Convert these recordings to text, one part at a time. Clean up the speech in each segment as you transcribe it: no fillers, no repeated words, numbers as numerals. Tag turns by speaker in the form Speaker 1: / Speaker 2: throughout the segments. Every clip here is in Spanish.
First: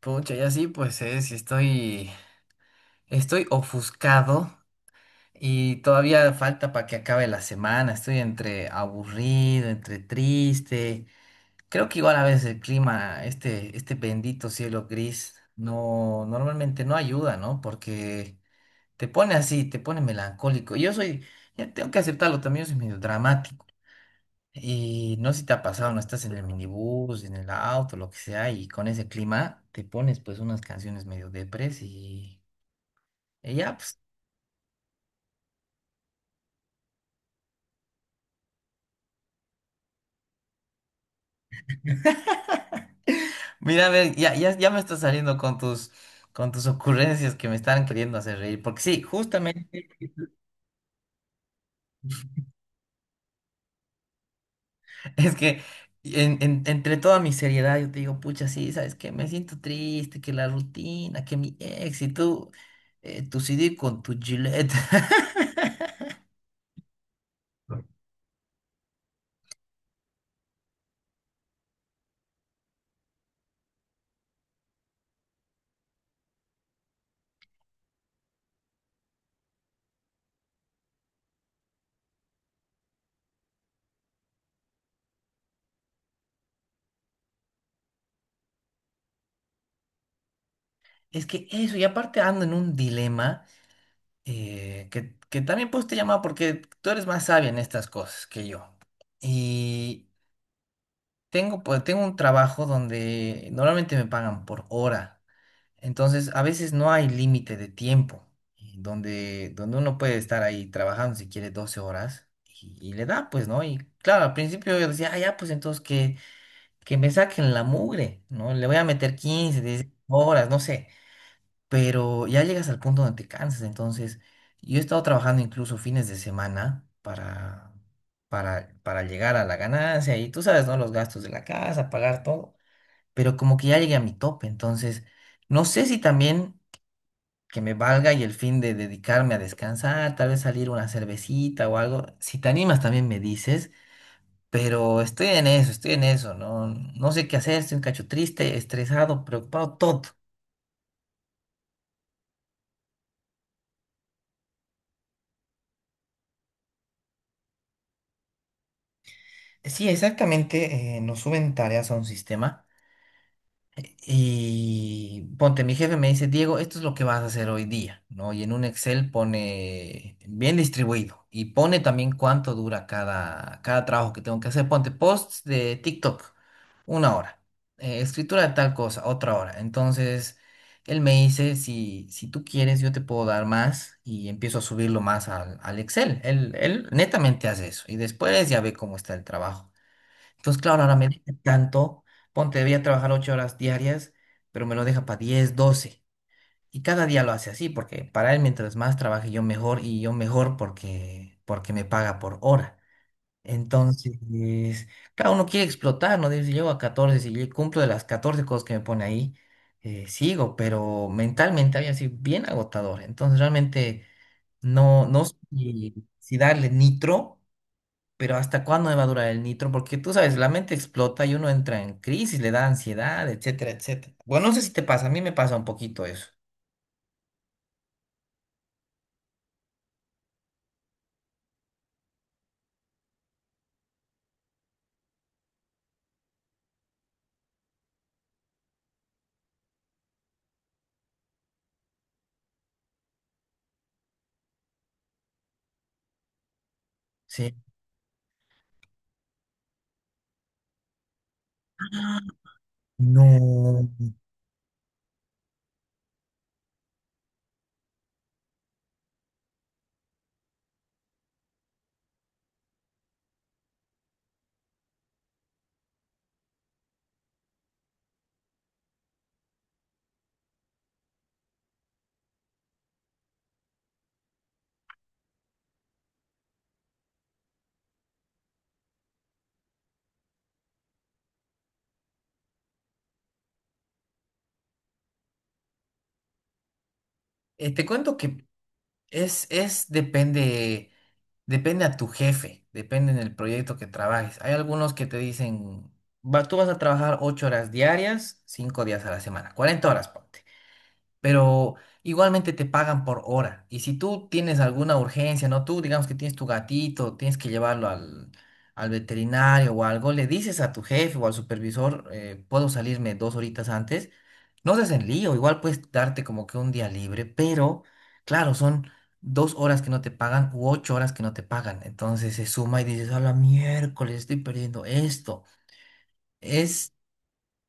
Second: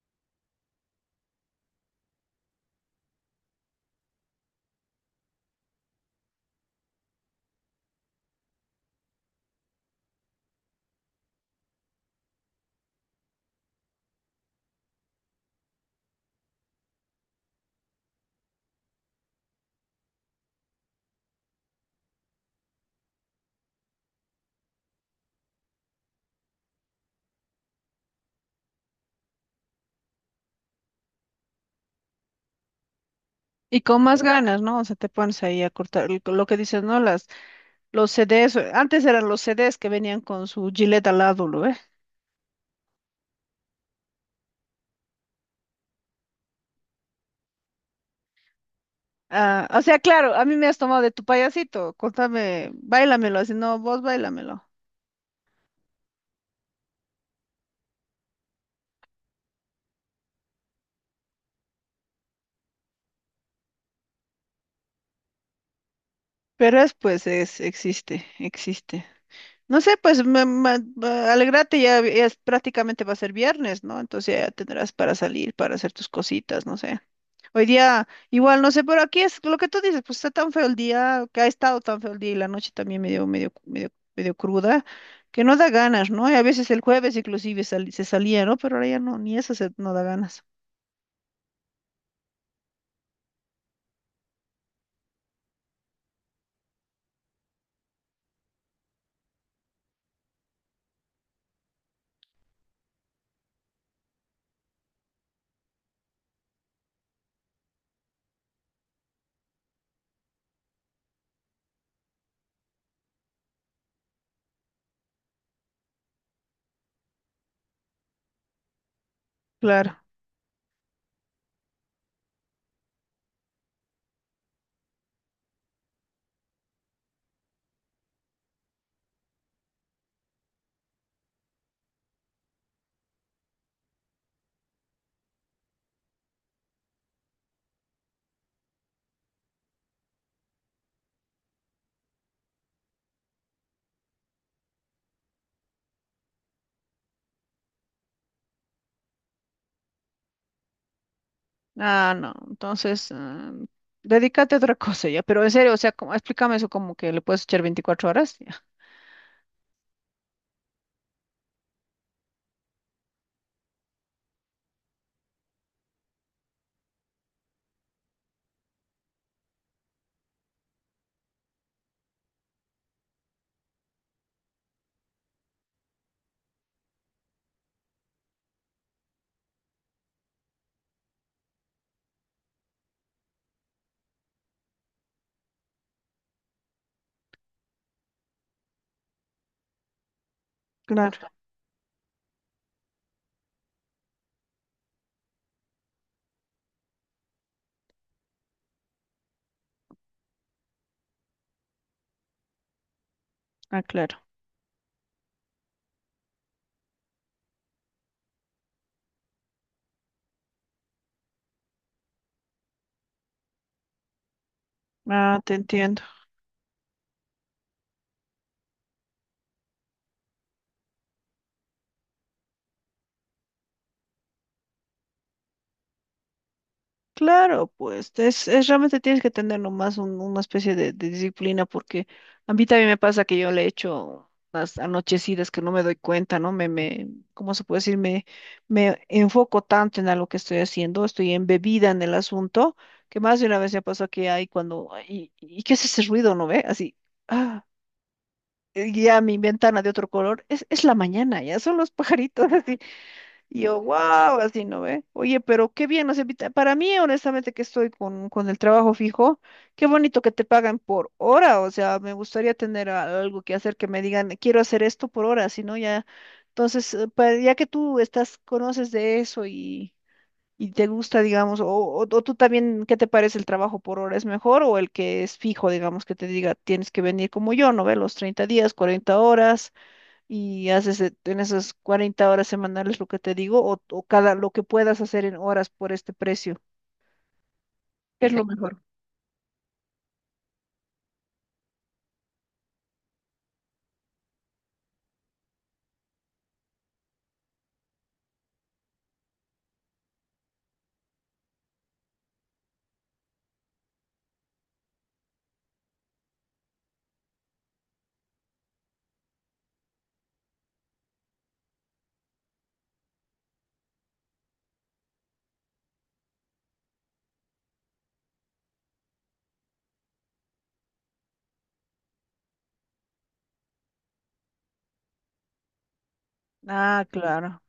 Speaker 1: Pucha, ya sí, pues estoy ofuscado y todavía falta para que acabe la semana. Estoy entre aburrido, entre triste. Creo que igual a veces el clima, este bendito cielo gris, no, normalmente no ayuda, ¿no? Porque te pone así, te pone melancólico. Yo soy, ya tengo que aceptarlo, también yo soy medio dramático. Y no sé si te ha pasado, no estás en el minibús, en el auto, lo que sea, y con ese clima te pones pues unas canciones medio depres y ya,
Speaker 2: Y
Speaker 1: pues,
Speaker 2: con más ganas, ¿no? O sea, te pones ahí a cortar lo que dices, ¿no? Las, los CDs, antes eran los CDs que venían con su Gillette al lado, ¿lo ve?
Speaker 1: mira, a ver, ya, ya, ya me estás saliendo con con tus ocurrencias que me están queriendo hacer reír, porque sí,
Speaker 2: Ah, o
Speaker 1: justamente.
Speaker 2: sea, claro, a mí me has tomado de tu payasito, cortame, báilamelo, así, no, vos báilamelo.
Speaker 1: Es que entre toda mi seriedad yo te digo, pucha, sí, ¿sabes qué? Me siento triste, que la rutina, que mi ex y tú, tu CD con tu Gillette.
Speaker 2: Pero es, pues, existe, existe. No sé, pues, alegrate, ya es, prácticamente va a ser viernes, ¿no? Entonces ya tendrás para salir, para hacer tus cositas, no sé. Hoy día, igual, no sé, pero aquí es lo que tú dices, pues está tan feo el día, que ha estado tan feo el día y la noche también medio cruda, que no da ganas, ¿no? Y a veces el jueves inclusive se salía, ¿no? Pero ahora ya no, ni eso se, no da ganas.
Speaker 1: Es que eso, y aparte ando en un dilema. Que también pues te llamaba porque tú eres más sabia en estas cosas que yo. Y tengo, pues, tengo un trabajo donde normalmente me pagan por hora, entonces a veces no hay límite de tiempo, y donde uno puede estar ahí trabajando si quiere 12 horas y le da, pues, ¿no? Y claro, al principio yo decía, ah, ya, pues entonces que me saquen la mugre, ¿no? Le voy a meter quince 10
Speaker 2: Claro.
Speaker 1: horas, no sé. Pero ya llegas al punto donde te cansas. Entonces, yo he estado trabajando incluso fines de semana para llegar a la ganancia y tú sabes, ¿no? Los gastos de la casa, pagar todo, pero como que ya llegué a mi tope. Entonces, no sé si también que me valga y el fin de dedicarme a descansar, tal vez salir una cervecita o algo. Si te animas, también me dices. Pero estoy en eso, no, no sé qué hacer, estoy un cacho triste, estresado, preocupado, todo.
Speaker 2: Ah, no. Entonces, ah, dedícate a otra cosa ya. Pero en serio, o sea, explícame eso como que le puedes echar 24 horas. Ya.
Speaker 1: Sí, exactamente, nos suben tareas a un sistema y ponte, mi jefe me dice, Diego, esto es lo que vas a hacer hoy día, ¿no? Y en un Excel pone bien distribuido y pone también cuánto dura cada trabajo que tengo que hacer. Ponte posts de TikTok, 1 hora, escritura de tal cosa, otra hora. Entonces, él me dice, si tú quieres, yo te puedo dar más y empiezo a subirlo más al Excel. Él netamente hace eso y después ya ve cómo está el trabajo. Entonces, claro, ahora me
Speaker 2: Claro,
Speaker 1: deja tanto, ponte, debía trabajar 8 horas diarias, pero me lo deja para 10, doce. Y cada día lo hace así, porque para él mientras más trabaje yo mejor y yo mejor porque me paga por hora.
Speaker 2: ah, claro.
Speaker 1: Entonces, claro, uno quiere explotar, ¿no? Dice, si llego a 14, si yo cumplo de las 14 cosas que me pone ahí, sigo, pero mentalmente había sido bien agotador. Entonces, realmente no, no sé
Speaker 2: Ah, te entiendo.
Speaker 1: si darle nitro. Pero ¿hasta cuándo me va a durar el nitro? Porque tú sabes, la mente explota y uno entra en crisis, le da ansiedad, etcétera, etcétera. Bueno, no sé si te pasa, a mí me pasa un poquito eso.
Speaker 2: Claro, pues es realmente tienes que tener nomás una especie de disciplina porque a mí también me pasa que yo le echo las anochecidas que no me doy cuenta, ¿no? ¿Cómo se puede decir? Me enfoco tanto en algo que estoy haciendo, estoy embebida en el asunto, que más de una vez me pasó que hay cuando, ay, ¿y qué es ese ruido, no ve? Así,
Speaker 1: Sí.
Speaker 2: ah, y ya mi ventana de otro color, es la mañana, ya son los pajaritos. Y yo,
Speaker 1: No.
Speaker 2: wow, así no ve. Oye, pero qué bien, o sea, para mí, honestamente, que estoy con el trabajo fijo, qué bonito que te pagan por hora, o sea, me gustaría tener algo que hacer que me digan, quiero hacer esto por hora, si no, ya, entonces, ya que tú estás, conoces de eso y te gusta, digamos, o tú también, ¿qué te parece el trabajo por hora? ¿Es mejor o el que es fijo, digamos, que te diga, tienes que venir como yo, no ve, los 30 días, 40 horas? Y haces en esas 40 horas semanales lo que te digo o cada lo que puedas hacer en horas por este precio.
Speaker 1: Te cuento
Speaker 2: Que es
Speaker 1: que
Speaker 2: lo mejor.
Speaker 1: es, es, depende, depende a tu jefe, depende en el proyecto que trabajes. Hay algunos que te dicen, va, tú vas a trabajar 8 horas diarias, 5 días a la semana, 40 horas, ponte. Pero igualmente te pagan por hora. Y si tú tienes alguna urgencia, ¿no? Tú digamos que tienes tu gatito, tienes que llevarlo al veterinario o algo, le dices a tu jefe o al supervisor, puedo salirme 2 horitas antes. No seas en lío, igual puedes darte como que un día libre, pero claro, son 2 horas que no te pagan u 8 horas que no te pagan. Entonces se suma y dices, a la miércoles, estoy perdiendo esto. es
Speaker 2: Ah, claro.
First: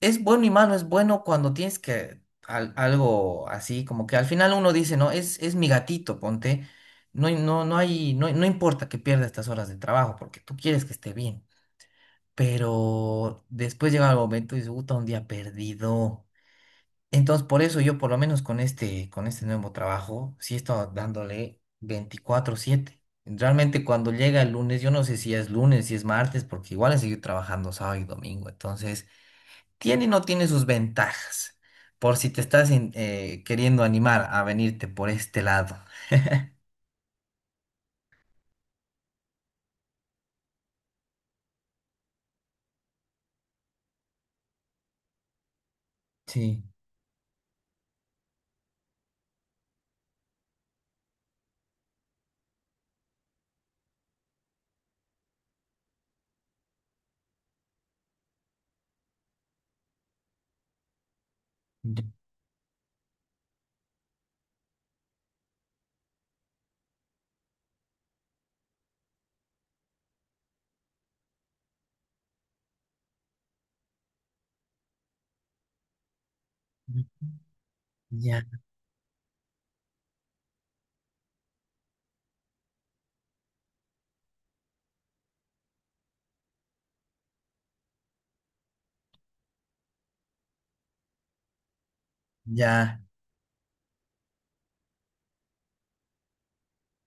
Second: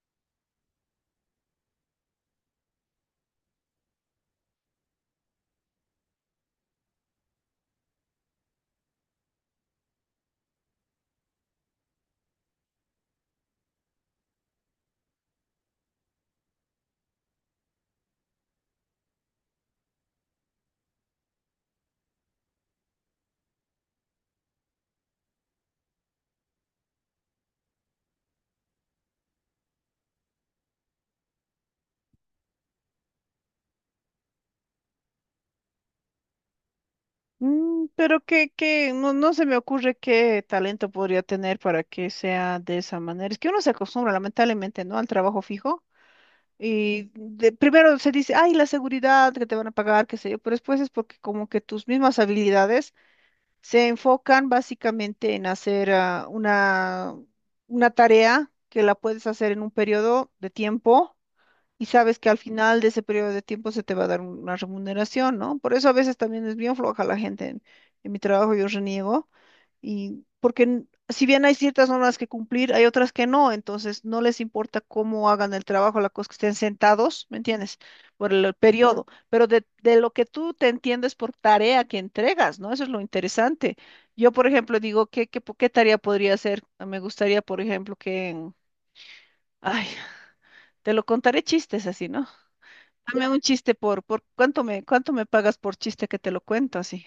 Speaker 1: es bueno y malo, es bueno cuando tienes que algo así, como que al final uno dice, no, es mi gatito, ponte, no, no, no hay, no, no importa que pierda estas horas de trabajo porque tú quieres que esté bien, pero después llega el momento y dice, puta, un día perdido. Entonces, por eso yo, por lo menos con este nuevo trabajo, sí he estado dándole 24/7. Realmente cuando llega el lunes, yo no sé si es lunes, si es martes, porque igual he seguido trabajando sábado y domingo, entonces tiene y no tiene sus ventajas, por si te estás queriendo animar a venirte por este lado.
Speaker 2: Mm, pero que no, no se me ocurre qué talento podría tener para que sea de esa manera. Es que uno se acostumbra, lamentablemente, ¿no? Al trabajo fijo.
Speaker 1: Sí,
Speaker 2: Y primero se dice, ay, la seguridad que te van a pagar, qué sé yo, pero después es porque como que tus mismas habilidades se enfocan básicamente en hacer ah, una tarea que la puedes hacer en un periodo de tiempo. Y
Speaker 1: ya,
Speaker 2: sabes que al final de ese periodo de tiempo se te va a dar una remuneración, ¿no? Por eso a veces también es bien floja la gente. En mi trabajo yo reniego. Y porque si bien hay ciertas normas que cumplir, hay otras que no. Entonces no les importa cómo hagan el trabajo, la cosa que estén sentados, ¿me entiendes? Por
Speaker 1: ya.
Speaker 2: el, ujú, periodo. Pero de lo que tú te entiendes por tarea que entregas, ¿no? Eso es lo interesante. Yo, por ejemplo, digo, ¿ qué tarea podría hacer? Me gustaría, por ejemplo, que... ay, te lo contaré chistes así, ¿no?
Speaker 1: Ya.
Speaker 2: Dame un chiste por cuánto me pagas por chiste que te lo cuento así?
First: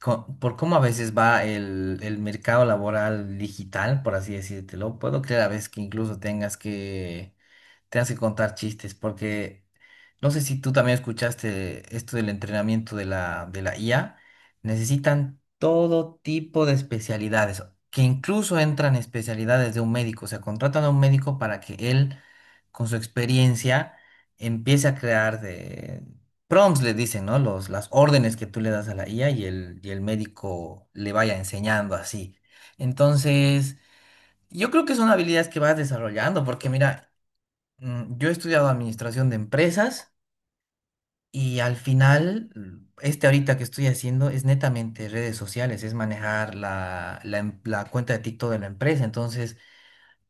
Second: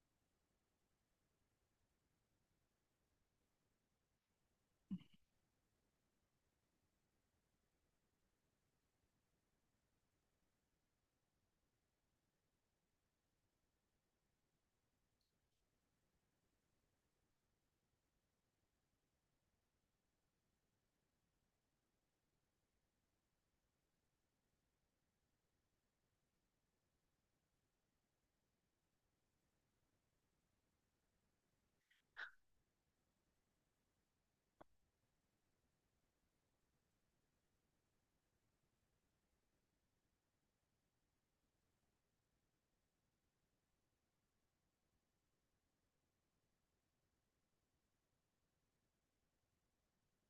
Speaker 1: Por cómo a veces va el mercado laboral digital, por así decírtelo, puedo creer a veces que incluso tengas que Te que contar chistes, porque no sé si tú también escuchaste esto del entrenamiento de la IA. Necesitan todo tipo de especialidades, que incluso entran especialidades de un médico. O sea, contratan a un médico para que él, con su experiencia, empiece a crear de prompts, le dicen, ¿no? Los, las órdenes que tú le das a la IA y el médico le vaya enseñando así. Entonces, yo creo que son habilidades que vas desarrollando, porque mira. Mm, yo he estudiado administración de empresas y al final, mm, este ahorita que estoy haciendo es netamente redes sociales, es manejar la cuenta de TikTok de la empresa. Entonces,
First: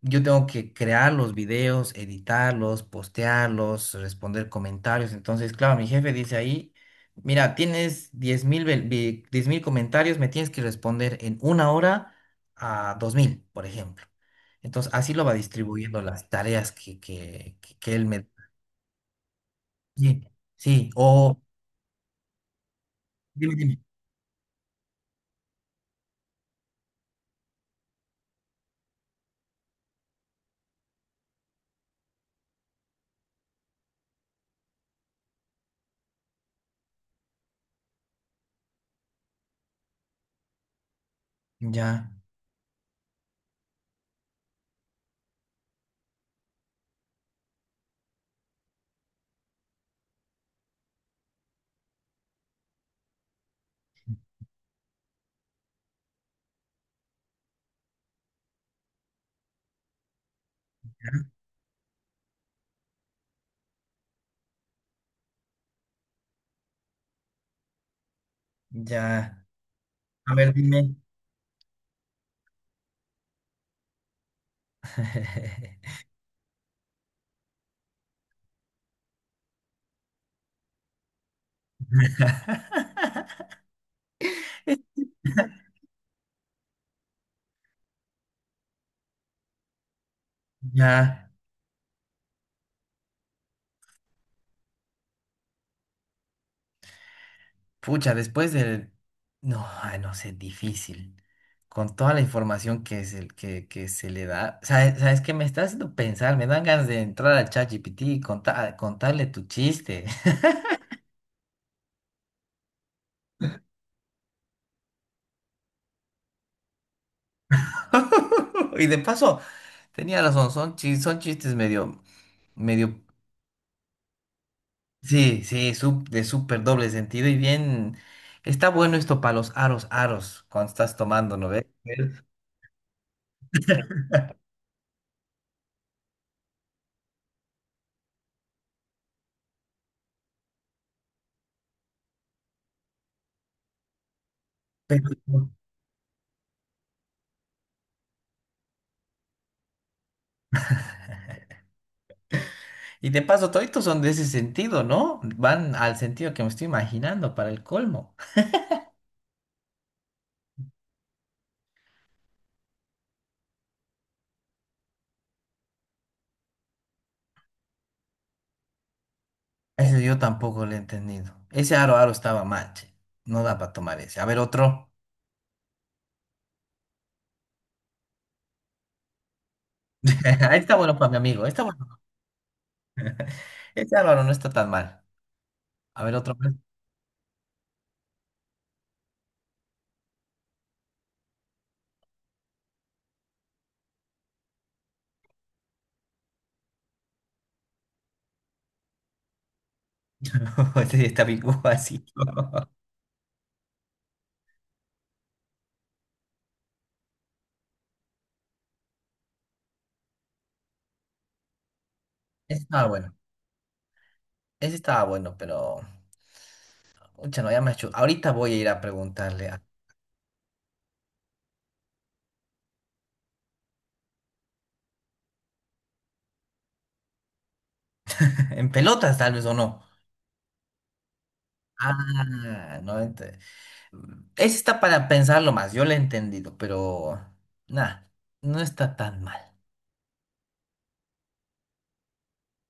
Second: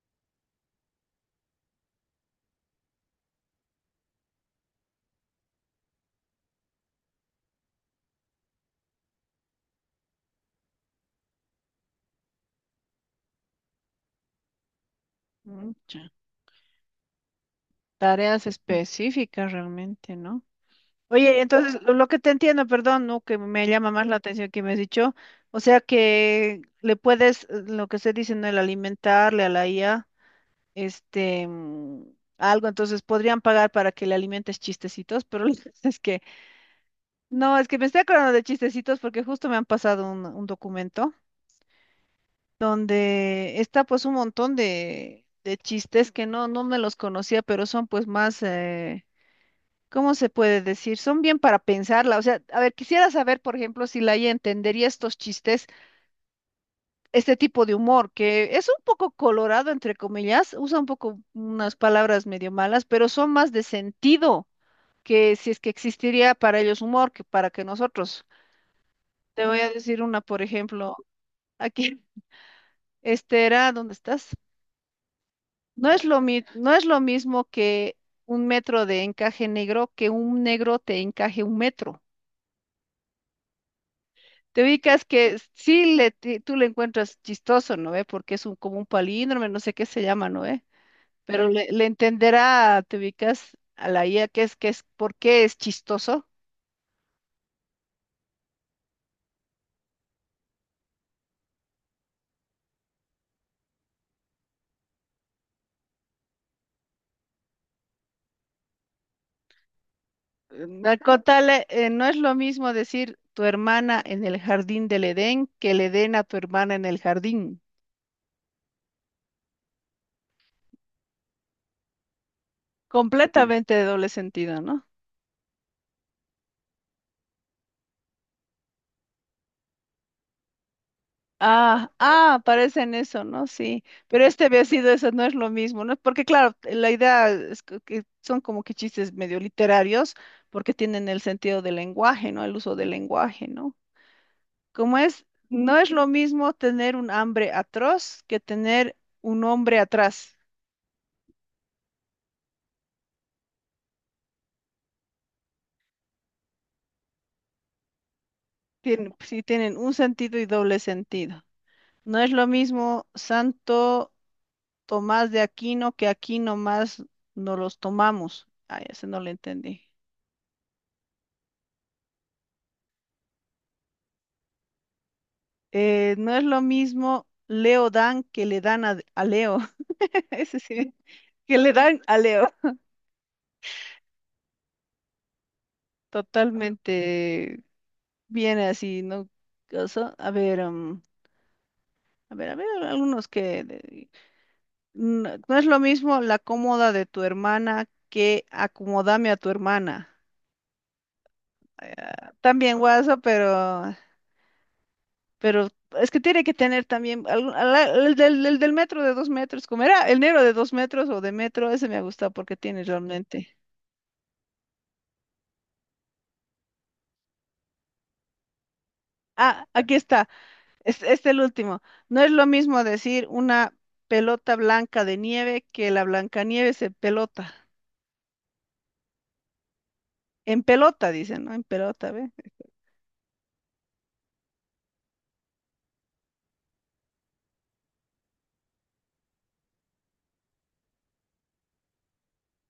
Speaker 1: yo tengo que crear los videos, editarlos, postearlos, responder comentarios. Entonces, claro, mi jefe dice ahí, mira, tienes 10.000 comentarios, me tienes que responder en 1 hora a 2.000 por ejemplo. Entonces, así lo va distribuyendo
Speaker 2: Mucha.
Speaker 1: las tareas que él me...
Speaker 2: Tareas específicas
Speaker 1: Sí,
Speaker 2: realmente, ¿no?
Speaker 1: sí, o
Speaker 2: Oye, entonces lo que te entiendo, perdón, ¿no? Que
Speaker 1: dime,
Speaker 2: me
Speaker 1: dime.
Speaker 2: llama más la atención que me has dicho, o sea que le puedes, lo que se dice, ¿no? El alimentarle a la IA, este, mm, algo, entonces podrían pagar para que le alimentes chistecitos, pero es que, no, es que me estoy acordando de chistecitos porque justo me han pasado un documento,
Speaker 1: Ya,
Speaker 2: donde está pues un montón de chistes que no, no me los conocía, pero son pues más, ¿cómo se puede decir? Son bien para pensarla. O sea, a ver, quisiera saber, por ejemplo, si Laia entendería estos chistes, este tipo de humor, que es un poco colorado, entre comillas, usa un poco unas palabras medio malas, pero son más de sentido que si es que existiría para ellos humor que para que nosotros.
Speaker 1: ya.
Speaker 2: Te voy a decir una,
Speaker 1: A
Speaker 2: por
Speaker 1: ver, dime.
Speaker 2: ejemplo, aquí, este era, ¿dónde estás? No es lo mi- no es lo mismo que un metro de encaje negro que un negro te encaje un metro. Te ubicas que sí le, tú le encuentras chistoso, ¿no ve? Porque es un, como un palíndromo, no sé qué se llama, ¿no ve?
Speaker 1: Ya,
Speaker 2: Pero le entenderá, te ubicas a la IA, que es, ¿por qué es chistoso?
Speaker 1: pucha, después del... No, ay, no sé, difícil. Con toda la información que, es el, que se le da. ¿Sabes qué me está haciendo pensar? Me dan ganas de entrar al ChatGPT y contarle tu chiste.
Speaker 2: Mm, al contarle, no es lo mismo decir tu hermana en el jardín del Edén que el Edén a tu hermana en el jardín. Mm.
Speaker 1: Y de paso, tenía razón, son, son chistes medio, medio.
Speaker 2: Completamente de doble sentido, ¿no?
Speaker 1: Sí, sí, de súper doble sentido y bien. Está bueno esto para los aros, aros, cuando estás tomando, ¿no ves?
Speaker 2: Ah, ah, parecen eso, ¿no? Sí, pero este había sido eso, no es lo mismo, ¿no? Porque claro, la idea es que son como que chistes medio literarios, porque tienen el sentido del lenguaje, ¿no? El uso del lenguaje, ¿no? Como
Speaker 1: Pero...
Speaker 2: es, no es lo mismo tener un hambre atroz que tener un hombre atrás.
Speaker 1: Y de paso, toditos son de ese sentido, ¿no? Van al sentido que me estoy imaginando para el colmo.
Speaker 2: Tienen, sí, tienen un sentido y doble sentido. No es lo mismo Santo Tomás de Aquino que aquí nomás no los tomamos. Ah, ese no lo entendí.
Speaker 1: Eso yo tampoco lo he entendido. Ese aro, aro estaba mal, che. No da para tomar ese. A ver, otro.
Speaker 2: No es lo mismo Leo Dan que le dan a Leo.
Speaker 1: Ahí
Speaker 2: Ese
Speaker 1: está
Speaker 2: sí,
Speaker 1: bueno para mi amigo.
Speaker 2: que
Speaker 1: Está
Speaker 2: le
Speaker 1: bueno.
Speaker 2: dan a Leo.
Speaker 1: Ese aro, aro no está tan mal. A ver, otro. Más.
Speaker 2: Totalmente viene así, ¿no? Cosa- a ver, mm, a ver, algunos que... de- no, no es lo mismo la cómoda de tu hermana que acomodame a tu hermana.
Speaker 1: Ese sí, está bien así.
Speaker 2: Ah, también guasa, pero es que tiene que tener también algún- el del metro de 2 metros, como era el negro de 2 metros o de metro, ese me ha gustado porque
Speaker 1: Ese
Speaker 2: tiene
Speaker 1: estaba bueno.
Speaker 2: realmente.
Speaker 1: Ese estaba bueno, pero... Pucha, no, ya me ha hecho... Ahorita voy a ir a preguntarle. A...
Speaker 2: Ah, aquí está. Es el último. No es lo mismo decir una pelota blanca de nieve que la Blancanieves en pelota.
Speaker 1: En pelotas, tal vez, o no.
Speaker 2: En pelota, dicen, ¿no? En pelota, ¿ve?
Speaker 1: Ah, no. Ent-. Ese está para pensarlo más. Yo lo he entendido, pero... Nada, no está tan mal.